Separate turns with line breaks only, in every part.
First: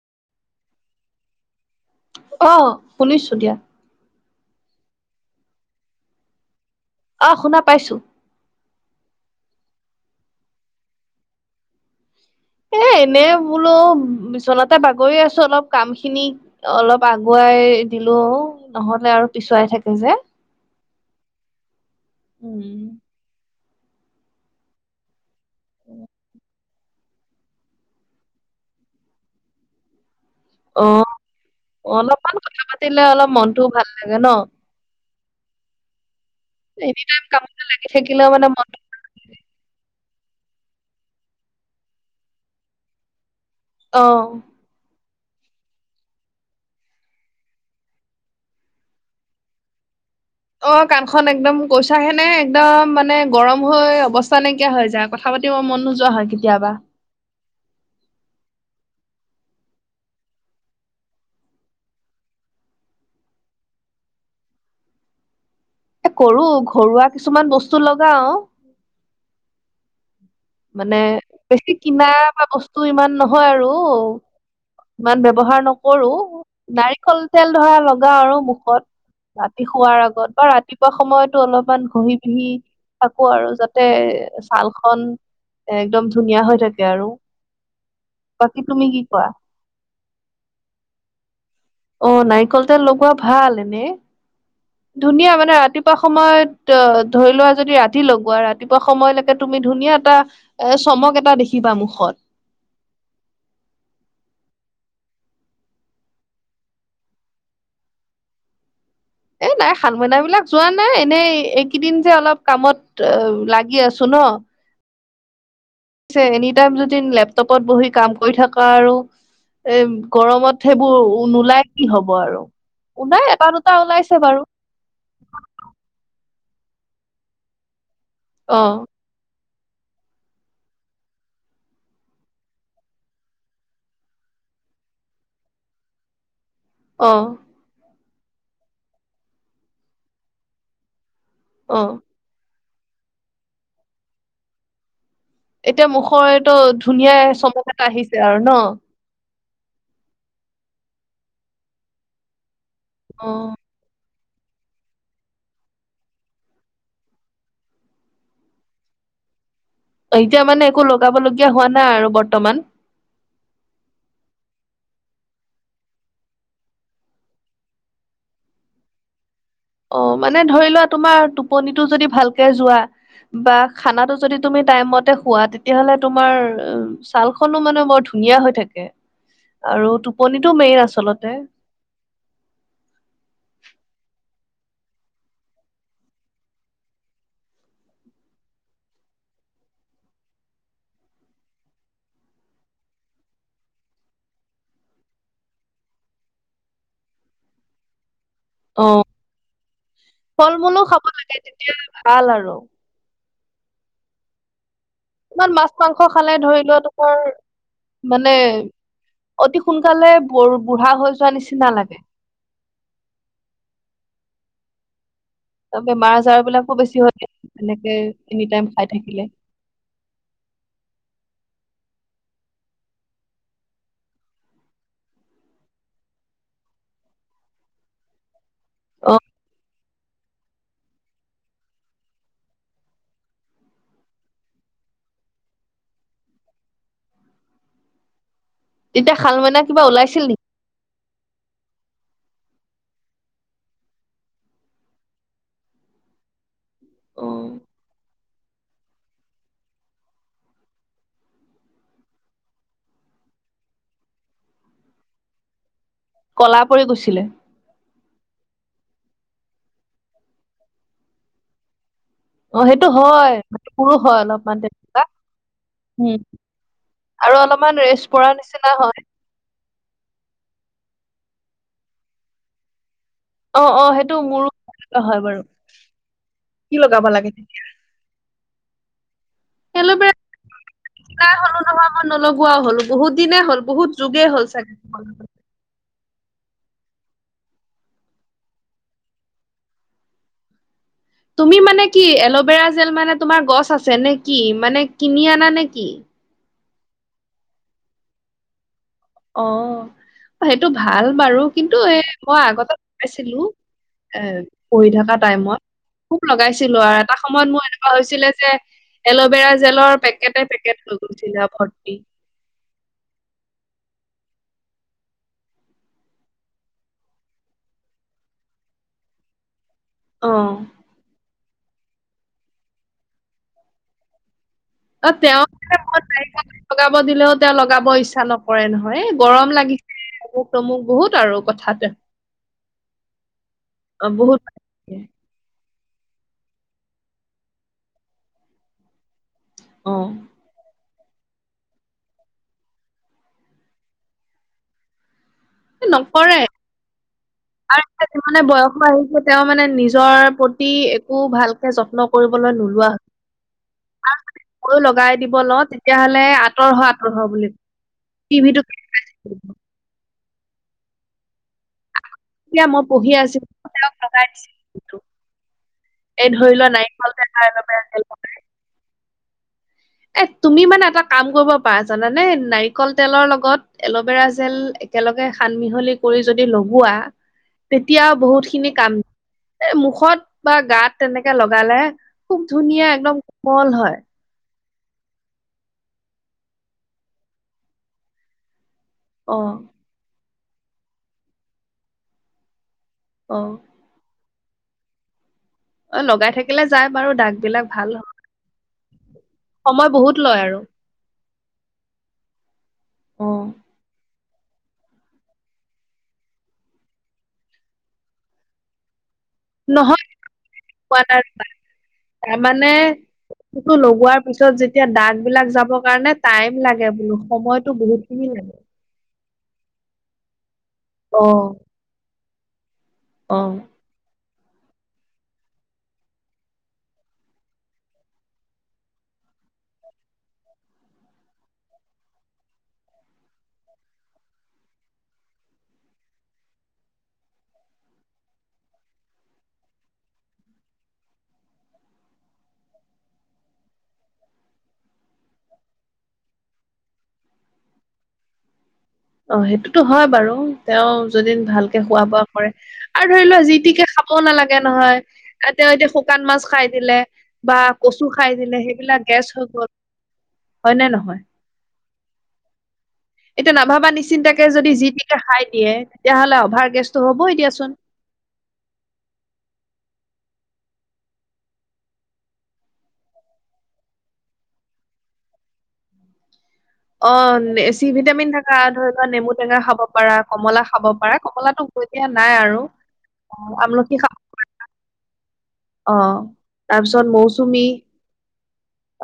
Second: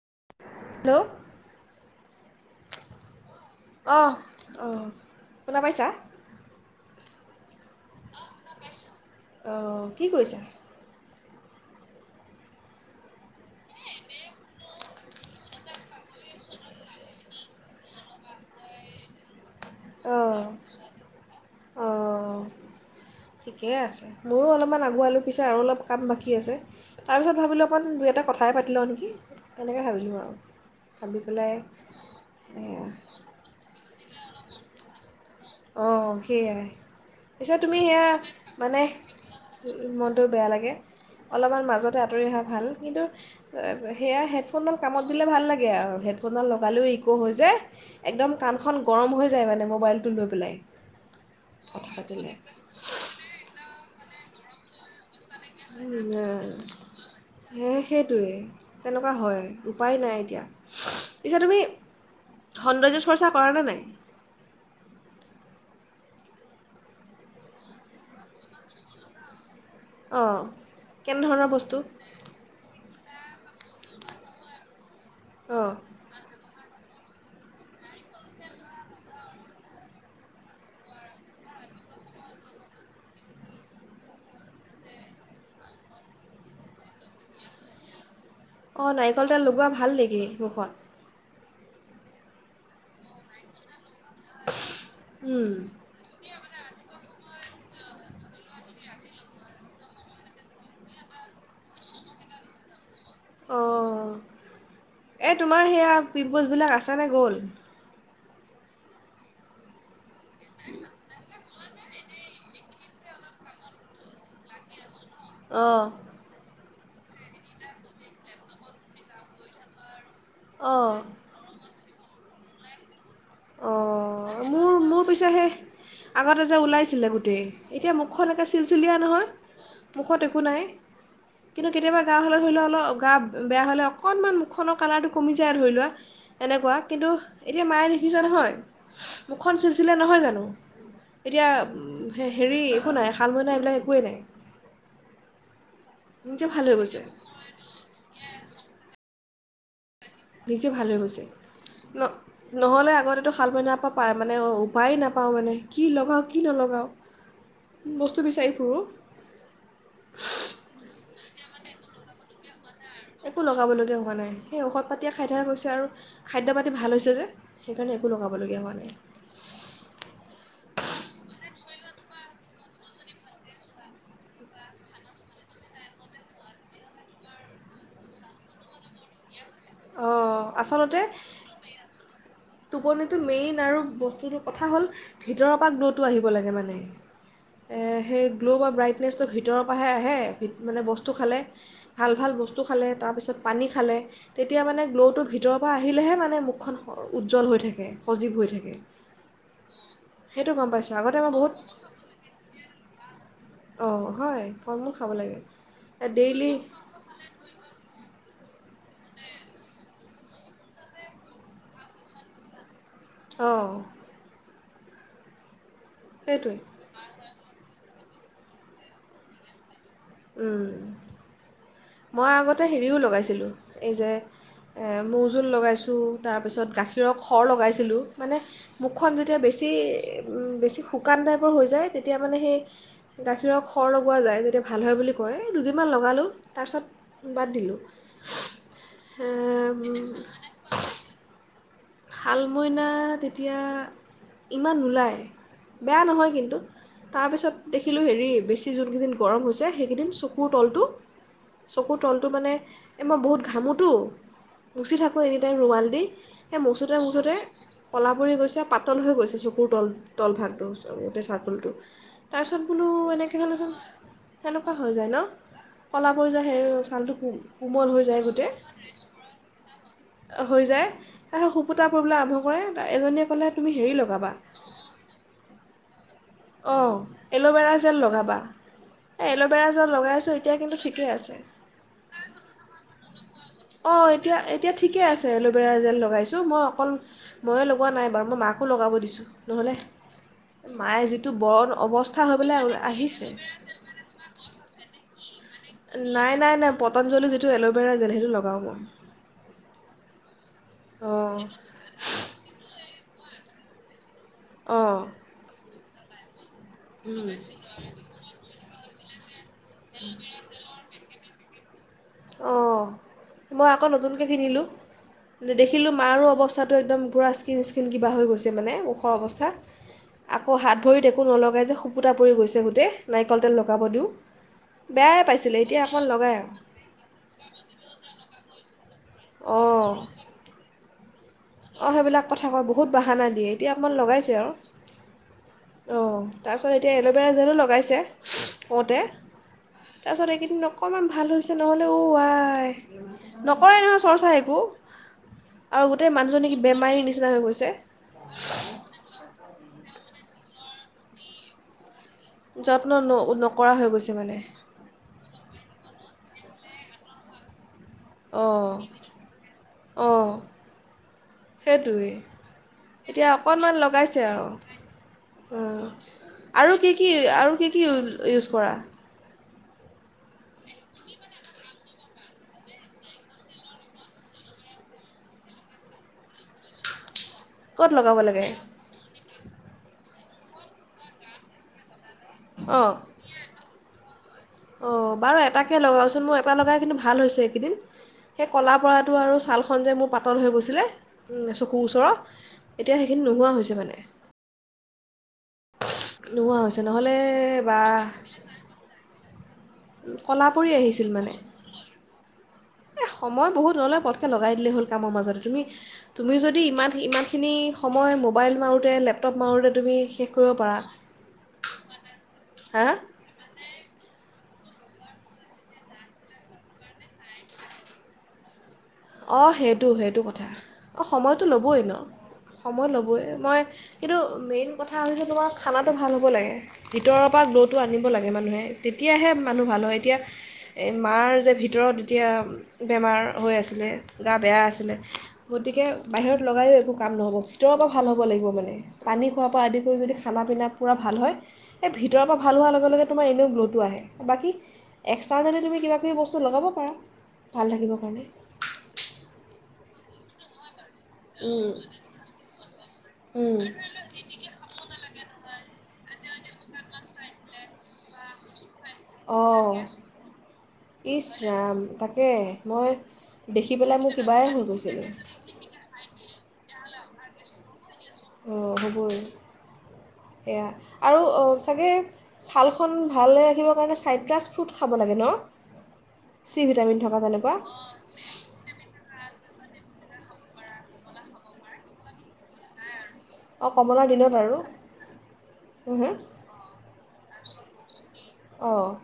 Hello
আহ শুনিছো দিয়া।
অহ অঁ শুনা পাইছা?
আহ শুনা পাইছো।
অ কি কৰিছা?
এ এনে বোলো বিচনাতে বাগৰি আছো অলপ কাম খিনি অলপ আগুৱাই দিলো, নহ'লে আৰু পিছুৱাই থাকে যে
আহ, আহ
উম।
ঠিকে আছে, মইও অলপমান আগুৱালো পিছে আৰু অলপ কাম বাকী আছে। তাৰপিছত ভাবিলোঁ অকণমান দুই এটা কথাই পাতি লওঁ নেকি তেনেকৈ ভাবিলোঁ আৰু।
অ
ভাবি পেলাই
অলপমান কথা
এয়া
পাতিলে অলপ মনটোও ভাল লাগে নহ।
অ। সেয়াই
এনি টাইম
পিছো
কামতে
তুমি
লাগি
সেয়া
থাকিলেও মন
মানে টো বেয়া লাগে অলপমান মাজতে আঁতৰি অহা ভাল কিন্তু
অ
সেয়া হেডফোনডাল কামত ভাল লাগে আৰু হেডফোন ডাল লগালেও ইকৌ হৈ যায় একদম কাণখন গৰম হৈ যাই মানে মবাইল টো লৈ। পেলাই
অ কাণ খন একদম
কথা
কৈছা হে নে
পাতিলে
একদম মানে গৰম অৱস্থা নাইকিয়া যায়। কথা পাতিবৰ মন নোযোৱা হয় কেতিয়াবা।
হে সেইটোৱেই তেনেকুৱা হয় উপায় নাই এতিয়া। পিছে তুমি সৌন্দৰ্য চৰ্চা কৰা নে নাই?
এ কৰো ঘৰুৱা কিছুমান বস্তু লগাও
অঁ
মানে
কেনেধৰণৰ
বেছি
বস্তু
কিনা বা বস্তু তটো ইমান নহয় আৰু ইমান ব্যৱহাৰ
অঁ
নকৰো। নাৰিকল তেল ধৰা লগাও আৰু মুখত ৰাতি শোৱাৰ আগত বা ৰাতিপুৱা সময়তো অলপমান ঘহি বিহি থাকো আৰু যাতে ছাল খন একদম ধুনীয়া হৈ থাকে আৰু। বাকী তুমি
অঁ
কি কোৱা
নাৰিকল তেল লগোৱা ভাল নেকি মুখত?
অ নাৰিকল তেল লগোৱা ভাল এনেই। ধুনীয়া
উম।
মানে ৰাতিপুৱা সময়ত অ ধৰি লোৱা যদি ৰাতি ৰাতি লগোৱা ৰাতিপুৱা সময়লৈকে তুমি ধুনীয়া এটা এ চমক এটা দেখিবা মুখত
অঁ এই তোমাৰ সেয়া পিম্পলছবিলাক আছ নে গ'ল?
এ নাই হাল মইনা বিলাক যোৱা নাই এনেই এই কেইদিন যে অলপ কামত অ লাগি আছো ন।
অঁ।
ছে এনি টাইম যদি লেপটপত বহি কাম কৰি থকা আৰু এ গৰমত সেইবোৰ
অঁ,
নোলাই কি হ'ব আৰু। [inaudible] ওলাই এটা দুটা ওলাইছে
অঁ
বাৰু।
মোৰ মোৰ পিছে সেই আগতে ওলাইছিলে গোটেই এতিয়া মোক খন এনেকে
অ
চিলচিলীয়া নহয়। মুখত একো নাই কিন্তু কেতিয়াবা গা হ'লে ধৰি লোৱা অলপ গা বেয়া হ'লে অকণমান মুখখনৰ কালাৰটো কমি যায় আৰু ধৰি লোৱা। এনেকুৱা কিন্তু
অ
এতিয়া মায়ে ই যে নহয় মুখখন চুইছিলে নহয় জানো? এতিয়া
অ
হে হেৰি একো নাই শাল মৈনা এইবিলাক একোৱেই নাই।
এতিয়া মুখৰ
নিজে
এইটো
ভাল হৈ গৈছে।
ধুনীয়া চমক এটা আহিছে আৰু ন'।
নিজে ভাল হৈ গৈছে ন'? নহ'লে
অ
আগতেতো শাল মইনাৰ পা পায় মানে উপায় নাপাওঁ মানে কি লগাওঁ কি নলগাওঁ বস্তু বিচাৰি ফুৰোঁ।
অ, এতিয়া মানে একো লগাব লগীয়া হোৱা নাই আৰু বৰ্তমান?
একো লগাবলগীয়া হোৱা নাই সেই ঔষধ পাতিয়ে খাই থকা গৈছে আৰু খাদ্য পাতি ভাল হৈছে যে সেইকাৰণে একো লগাবলগীয়া হোৱা নাই।
অ, মানে ধৰি লোৱা তোমাৰ টোপনিটো যদি ভালকে যোৱা বা খানাটো যদি তুমি টাইম মতে খোৱা তেতিয়াহলে তোমাৰ ছালখনো মানে বৰ ধুনীয়া হৈ থাকে। আৰু
অ,
টোপনিটো মেইন
আচলতে [unintelligible] টোপনিতো মেইন আৰু বস্তি কথা হ'ল ভিতৰৰ পৰা গ্ল'টো আহিব লাগে মানে সেই গ্ল' বা ব্ৰাইটনেছটো ভিতৰৰ পৰাহে আহে মানে বস্তু খালে ভাল-ভাল বস্তু খালে তাৰপিছত পানী খালে। তেতিয়া মানে গ্ল'টো ভিতৰৰ পৰা আহিলেহে মানে মুখখন উজ্জ্বল হৈ থাকে। সজীৱ হৈ থাকে
অ,
সেইটো
ফল
গম
মূলো
পাইছোঁ
খাব
আগতে মই
লাগে তেতিয়া ভাল আৰু।
অ, হয়। ফল মূল খাব লাগে
ইমান মাছ, মাংস খালে
ডেইলি
ধৰি লোৱা তোমাৰ মানে মানে অতি সোনকালে বুঢ়া হৈ যোৱা নিচিনা লাগে।
অ',
ত'বেমাৰ -আজাৰ
সেইটোৱে
বিলাকো বেছি হয় গে। এনেকে এনি টাইম খাই থাকিলে
উম, মই আগতে হেৰিও লগাইছিলোঁ, এই যে, এ মৌজোল লগাইছোঁ তাৰপিছত গাখীৰক সৰ লগাইছিলোঁ মানে মুখখন
অ
যেতিয়া বেছি, বেছি শুকান টাইপৰ হৈ যায় তেতিয়া মানে সেই, গাখীৰৰ সৰ লগোৱা যায়। ভাল হয় বুলি কয় এই দুদিনমান লগালোঁ, তাৰপিছত, বাদ দিলোঁ।
তেতিয়া শাল মইনা কিবা ওলাইছিল নেকি?
শাল মইনা তেতিয়া, ইমান নোলায়, বেয়া নহয় কিন্তু।
অ
তাৰপিছত, দেখিলোঁ হেৰি বেছি যোনকেইদিন গৰম হৈছে সেইকেইদিন চকুৰ তলটো, চকুৰ তলটো মানে, এই মই বহুত ঘামোটো মুচি থাকোঁ এনি টাইম ৰুমাল দি। সেই
কলা পৰি
মুচোতে
গৈছিলে।
মুচোতে কলা পৰি গৈছে পাতল হৈ গৈছে চকুৰ তল তল ভাগটো গোটেই চাৰকলটো।
অ
তাৰপিছত
সেইটো
বোলো
হয়
এনেকে
সেইটো
হ'লেচোন
মোৰো হয় অলপমান
কেনেকুৱা হৈ
তেনেকুৱা
যায় ন' ক'লা
উম।
পৰি যায় সেই ছালটো
আৰু অলপমান
কোমল হৈ
ৰেষ্ট
যায়
পৰা
গোটেই,
নিচিনা হয়
হৈ যায়। সুকুতা পৰিবলৈ আৰম্ভ কৰে। এজনীয়ে ক'লে
অ',
তুমি
অ,
হেৰি
সেইটো
লগাবা
মোৰো [unintelligible] হয় বাৰু। কি
অ',
লগাব লাগে তেতিয়া?
এল'ভেৰা জেল লগাবা, এ এল'ভেৰা জেল লগাই আছোঁ ঠিকে
কিনা
আছে
হলো নহয় মই নলগোৱা হলো বহুত দিনে হ'ল বহুত
অ',
যুগে হ'ল
এতিয়া-এতিয়া
চাগে।
ঠিকে আছে এল'ভেৰা জেল। লগাইছো মই অকল মই লগোৱা নাই বাৰু মই মাকো লগাৱ দিছো নহলে, মায়ে যিটো
তুমি
বৰণ
মানে কি
অৱস্থা হৈ পেলাই
এল'ভেৰা
ওল-
জেল মানে
আহিছে
তোমাৰ গছ আছে নে কি? মানে কিনি আনা নে? কি?
নাই নাই নাই পটনজলি যিটো এল'ভেৰা জেল সেইটো লগাও মই।
অ'। সেইটো ভাল
অঁ
বাৰু কিন্তু এ মই আগতে আছিলো। এ পঢ়ি
অঁ
থকা টাইমত খুব লগাইছে ছিলো আৰু এটা সময়ত মোৰ এনেকুৱা হৈছিলে যে এল'ভেৰা জেলৰ পেকটে পেকেট জা [unintelligible]
অ'' মই আকৌ নতুনকৈ কিনিলোঁ দেখিলোঁ মাৰো অৱস্থাটো একদম পূৰা স্কিন স্কিন কিবা হৈ গৈছে মানে ওখৰ অৱস্থা
অ
আকৌ হাত ভৰিত একো নলগ লগাই যে সুপুতটা পৰি গৈছে গোটেই নাৰিকল তেল লগাব দিওঁ
অ
বেয়াই
তেওঁ
পাইছিলে
মাৰ
এতিয়া অকণমান
[unintelligible]
লগায় আৰু
লগাব দিলে এতিয়া লগাব ইচ্ছা নকৰে নহয়। হয় গৰম লাগিছে অমুক তমুক বহুত ত আৰু। কথাতে
অ'সেইবিলাক কথা কয় বহুত বাহানা দিয়ে এতিয়া অকমান
অ',
লগাইছে
বহুত
আৰু। অ' তাৰপিছত এতিয়া এল'ভেৰা যেনো লগাইছে কওঁতে।
অ
তাৰপিছত এইকেইদিন অকণমান ভাল হৈছে নহ'লে ঔ আই নকৰে নহয় চৰ্চা একো। আৰু
এ
গোটেই মানুহ,
আৰু নকৰে এনে বয়স আহিছে তেওঁ মানে নিজৰ, একো ভালকে যত্ন, কৰিবলৈ নোলোৱা
যত্ন ন নকৰা হৈ গৈছে মানে
হৈ, লগাই দিব লওঁ তেতিয়াহলে। আঁতৰ হোৱা আঁতৰ হ বুলি কি ভি
সেইটোৱে।
এতিয়া মই পঢ়ি
এতিয়া
আছিলো
অকণমান লগাইছে
লগাই
আৰু
দিছে এই ধৰি লোৱা
আৰু কি কি
নাৰিকল তেল বা
আৰু কি কি
এল'ভেৰা তেল লগাই।
ইউজ কৰা?
এ তুমি মানে এটা কাম কৰিব পাৰা জানানে নাৰিকল তেলৰ লগত এল'ভেৰা জেল একেলগে সান মিহলি কৰি যদি লগোৱা,
ক'ত
তেতিয়া
লগাব লাগে
বহুত খিনি কাম, মুখত বা গাত তেনেকে লগালে খুব ধুনীয়া
অঁ
একদম কমল হয়।
অঁ বাৰু এটাকে লগাচোন মোৰ এটা লগাই কিন্তু ভাল হৈছে এইকেইদিন পৰাতটো আৰু
অ
ছালখনন যে মোৰ পাত পাতল হৈ গৈছিলে চকুৰ ওচৰত এতিয়া সেইখিনি
অ
নোহোৱা হৈছে মানে
অ লগাই
নোহোৱা
থাকিলে
হৈছে
যায় বাৰু
নহ'লে
দাগ বিলাক
বা
ভাল সময় বহুত লয়
কলা
আৰু
পৰি আহিছিল মানে এ
অ
সময় বহুত ল'লে প্ৰথমে লগাই দিলেই হ'ল কামৰ মাজতে তুমি তুমি যদি ইমান ইমানখিনি সময় মোবাইল মাৰোতে লেপ
নহয়োৱা নাই তাৰমানে
হা
বস্তুটো লগোৱাৰ পিছত যে এতিয়া দাগ বিলাক যাবৰ কাৰণে টাইম লাগে বোলো সময়তো বহুত খিনি লাগে।
অ সেইটো সেইটো কথা অঁ সময়তটো
অ',
ল'বই ন সময় ল'বই
অ',
মই কিন্তু মেইন কথা হৈছে তোমাৰ খানাটো ভাল হ'ব লাগে ভিতৰৰ পৰা গ্ল'টো আনিব লাগে মানুহে তেতিয়াহে মানুহ ভাল হয় এতিয়া মাৰ যে ভিতৰত যেতিয়া বেমাৰ হৈ আছিলে। গা বেয়া আছিলে গতিকে বাহিৰত লগায়ো একো কাম নহ'ব ভিতৰৰ পৰা ভাল হ'ব লাগিব মানে পানী খোৱাৰ পৰা আদি কৰি যদি খানা পিনা পূৰা ভাল হয় এইেই ভিতৰৰ পৰা ভাল হোৱাৰ লগে লগে তোমাৰ এনেও গ্ল'টো আহে বাকী এক্সটাৰ্নেলি তুমি কিবাকিবি বস্তু লগাব পাৰা ভাল থাকিবৰ কাৰণে
অ সেইটোতো হয় বাৰু তেওঁ যদি
উম,
ভালকে খোৱা বোৱা কৰে, আৰু ধৰি লোৱা জি
উম,
টিকে খাব নালাগে নহয় তেওঁ এতিয়া শুকান মাছ খাই দিলে বা কচু খাই দিলে সেই
অ
নে নহয়?
ইচ ৰাম তাকে মই
নভবা
পেলাই মোৰ কিবাই
নিচিন্তাকে
হৈ
যি
গৈছিলে।
টিকে খাই দিয়ে। তেতিয়াহ'লে অভাৰ গেছটো হ'বই দিয়াচোন।
অঁ হ'বই সেয়া আৰু চাগে ছালখন ভালে ৰাখিবৰ কাৰণে চাইট্ৰাছ ফ্ৰুট খাব লাগে ন চি ভিটামিন
অ
থকা তেনেকুৱা।
এ চি ভিটামিন থকা ধৰ নেমু টেঙা খাব পাৰা কমলা খাব পাৰা কমলাটো এতিয়া নাই আৰু
অঁ,
আমলখি
কমলাৰ দিনত আৰু
খাবপাৰা
হুম, হুম।
তাৰপিছত মৌচুমী তুমি
অ'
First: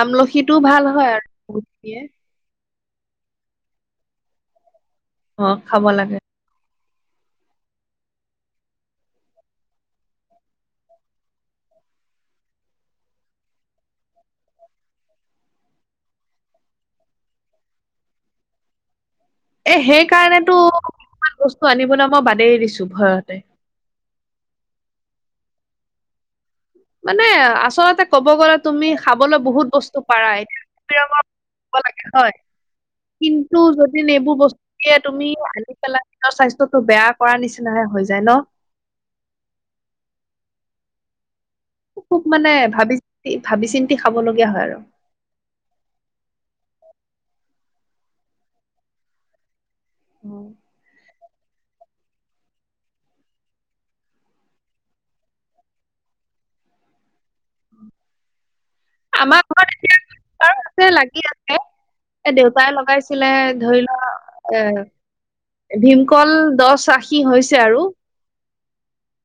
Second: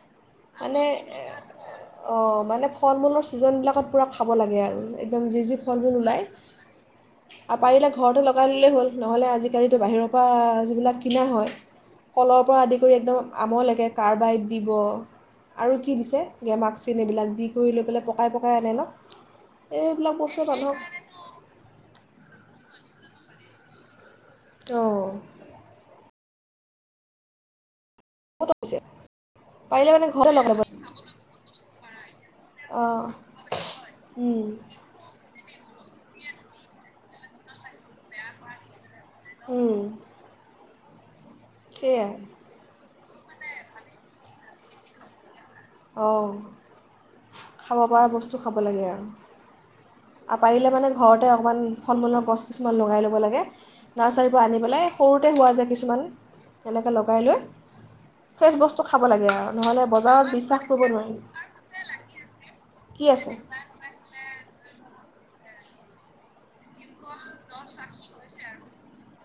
আমলখিটোও ভাল হয়
এ,
আৰু গুটিয়ে
অঁ, মানে ফল মূলৰ ছিজনবিলাকত পূৰা খাব লাগে আৰু একদম জে
অ
যি
খাব
ফল
লাগে
ওলায় আৰু পাৰিলে ঘৰৰতো লগাই ল'লেই হ'ল নহ'লে আজিকালিতো বাহিৰৰ পৰা যিবিলাক কিনা হয় কলৰ পৰা আদি কৰি একদম আমলকে কাৰ্বাইড দিব। আৰু কি দিছে গেমাক চিন এইবিলাক দি কৰি লৈ পেলাই পকাই পকাই আনে ন।
এ সেই
এইবিলাক বস্তু
কাৰণেতো
মানুহক
কিছুমান বস্তু আনিবলৈ মই বাদেই দিছো। চুভাৰতে
অহ ',
মানে আচলতে। কব গলে
বহুত হৈছে
তুমি খাবলৈ বহুত
পাৰিলে
বস্তু
মানে
পাৰা
ঘৰতে
এতি
লগাব
হয়
অঁ
কিন্তু যদিবোৰ
উম
বস্তু তুমি। পেলাই নিজৰ স্বাস্থ্যটো বেয়া কৰা নিচিনাহে হৈ যায় ন।
উম। সেয়াই
খুব মানে ভাবিছ ভাবি চিন্তি খাবলগীয়া হয় আৰু।
অহ 'খাব পৰা বস্তু খাব লাগে আৰু।
উম।
পাৰিলে মানে ঘৰ তাতে অকণমান ফল মূলৰ গছ কিছুমান লগাই ল'ব লাগে নাৰ্চাৰীৰ পৰা আনি পেলাই সৰুতে হোৱা যায় কিছুমান এনেকৈ লগাই লৈ।
উম।
ফ্ৰেছ বস্তু খাব লাগে আৰু নহ'লে বজাৰত
বাৰু
বিশ্বাস কৰিব নোৱাৰি
লাগি আছে এ দেউতাই
কি
লগাইছিলে
আছে
ধৰি লোৱা। এ ভীমকল দহ আশী হৈছে আৰু।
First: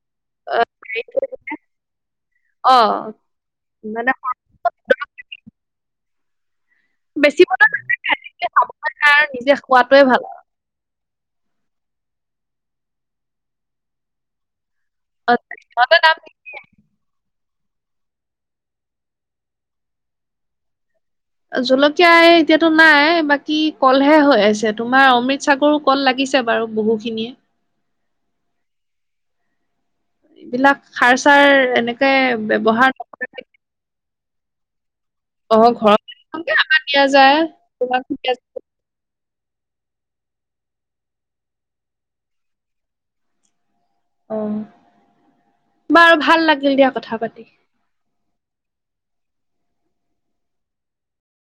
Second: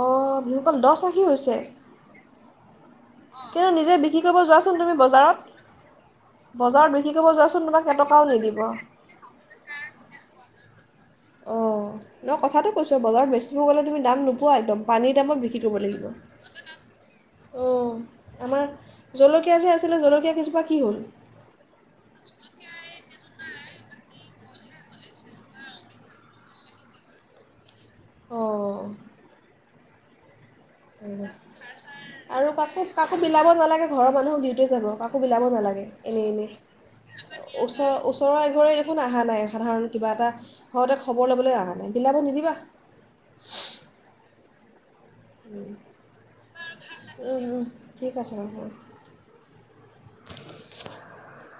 অহ ', ভমুকল দহ আশী হৈছে।
অ
কিন্তু নিজে
মানে
বিক্ৰী কৰিব যোৱাচোন তুমি বজাৰত। বজাৰত বিক্ৰী কৰিব
বেচিব
যোৱাচোন তোমাক কেইটকাও নিদিব।
খাবলৈ কাৰ নিজে খোৱাটোৱে ভাল
অহ ' নহ কথাটো কৈছো বজাৰত বেছিব গ'লে তুমি দাম নোপোৱা একদম। পানীৰ দামত বিক্ৰী কৰিব
সিহঁতে
লাগিব।
দাম
অহ ' আমাৰ জলকীয়া যে আছিলে জলকীয়া কেইজোপা কি হল।
জলকীয়া এতিয়াতো নাই বাকী। কি কলহে হৈ আছে তোমাৰ অমৃত সাগৰো কল লাগিছে বাৰু বহুখিনি।
অহ ',
এইবিলাক সাৰ চাৰ এনেকে
আৰু কাকো
ব্যৱহাৰ
কাকো
নকৰে
বিলাব
নেকী?
নালাগে ঘৰৰ মানুহক দিওতে যাব। বিলাব নালাগে এনে - এনে
দিয়া যায়
চ
তোমাক দিয়া
ওচৰৰ
যায়।
এৰে দেখোন। সাধাৰণ কিবা এটা সতে খবৰ ল'বলৈ আহা নাই বিলাব নিদিবা।
অহ ', বাৰু ভাল লাগিল দিয়া কথা পাতি।
ঠিক আছে।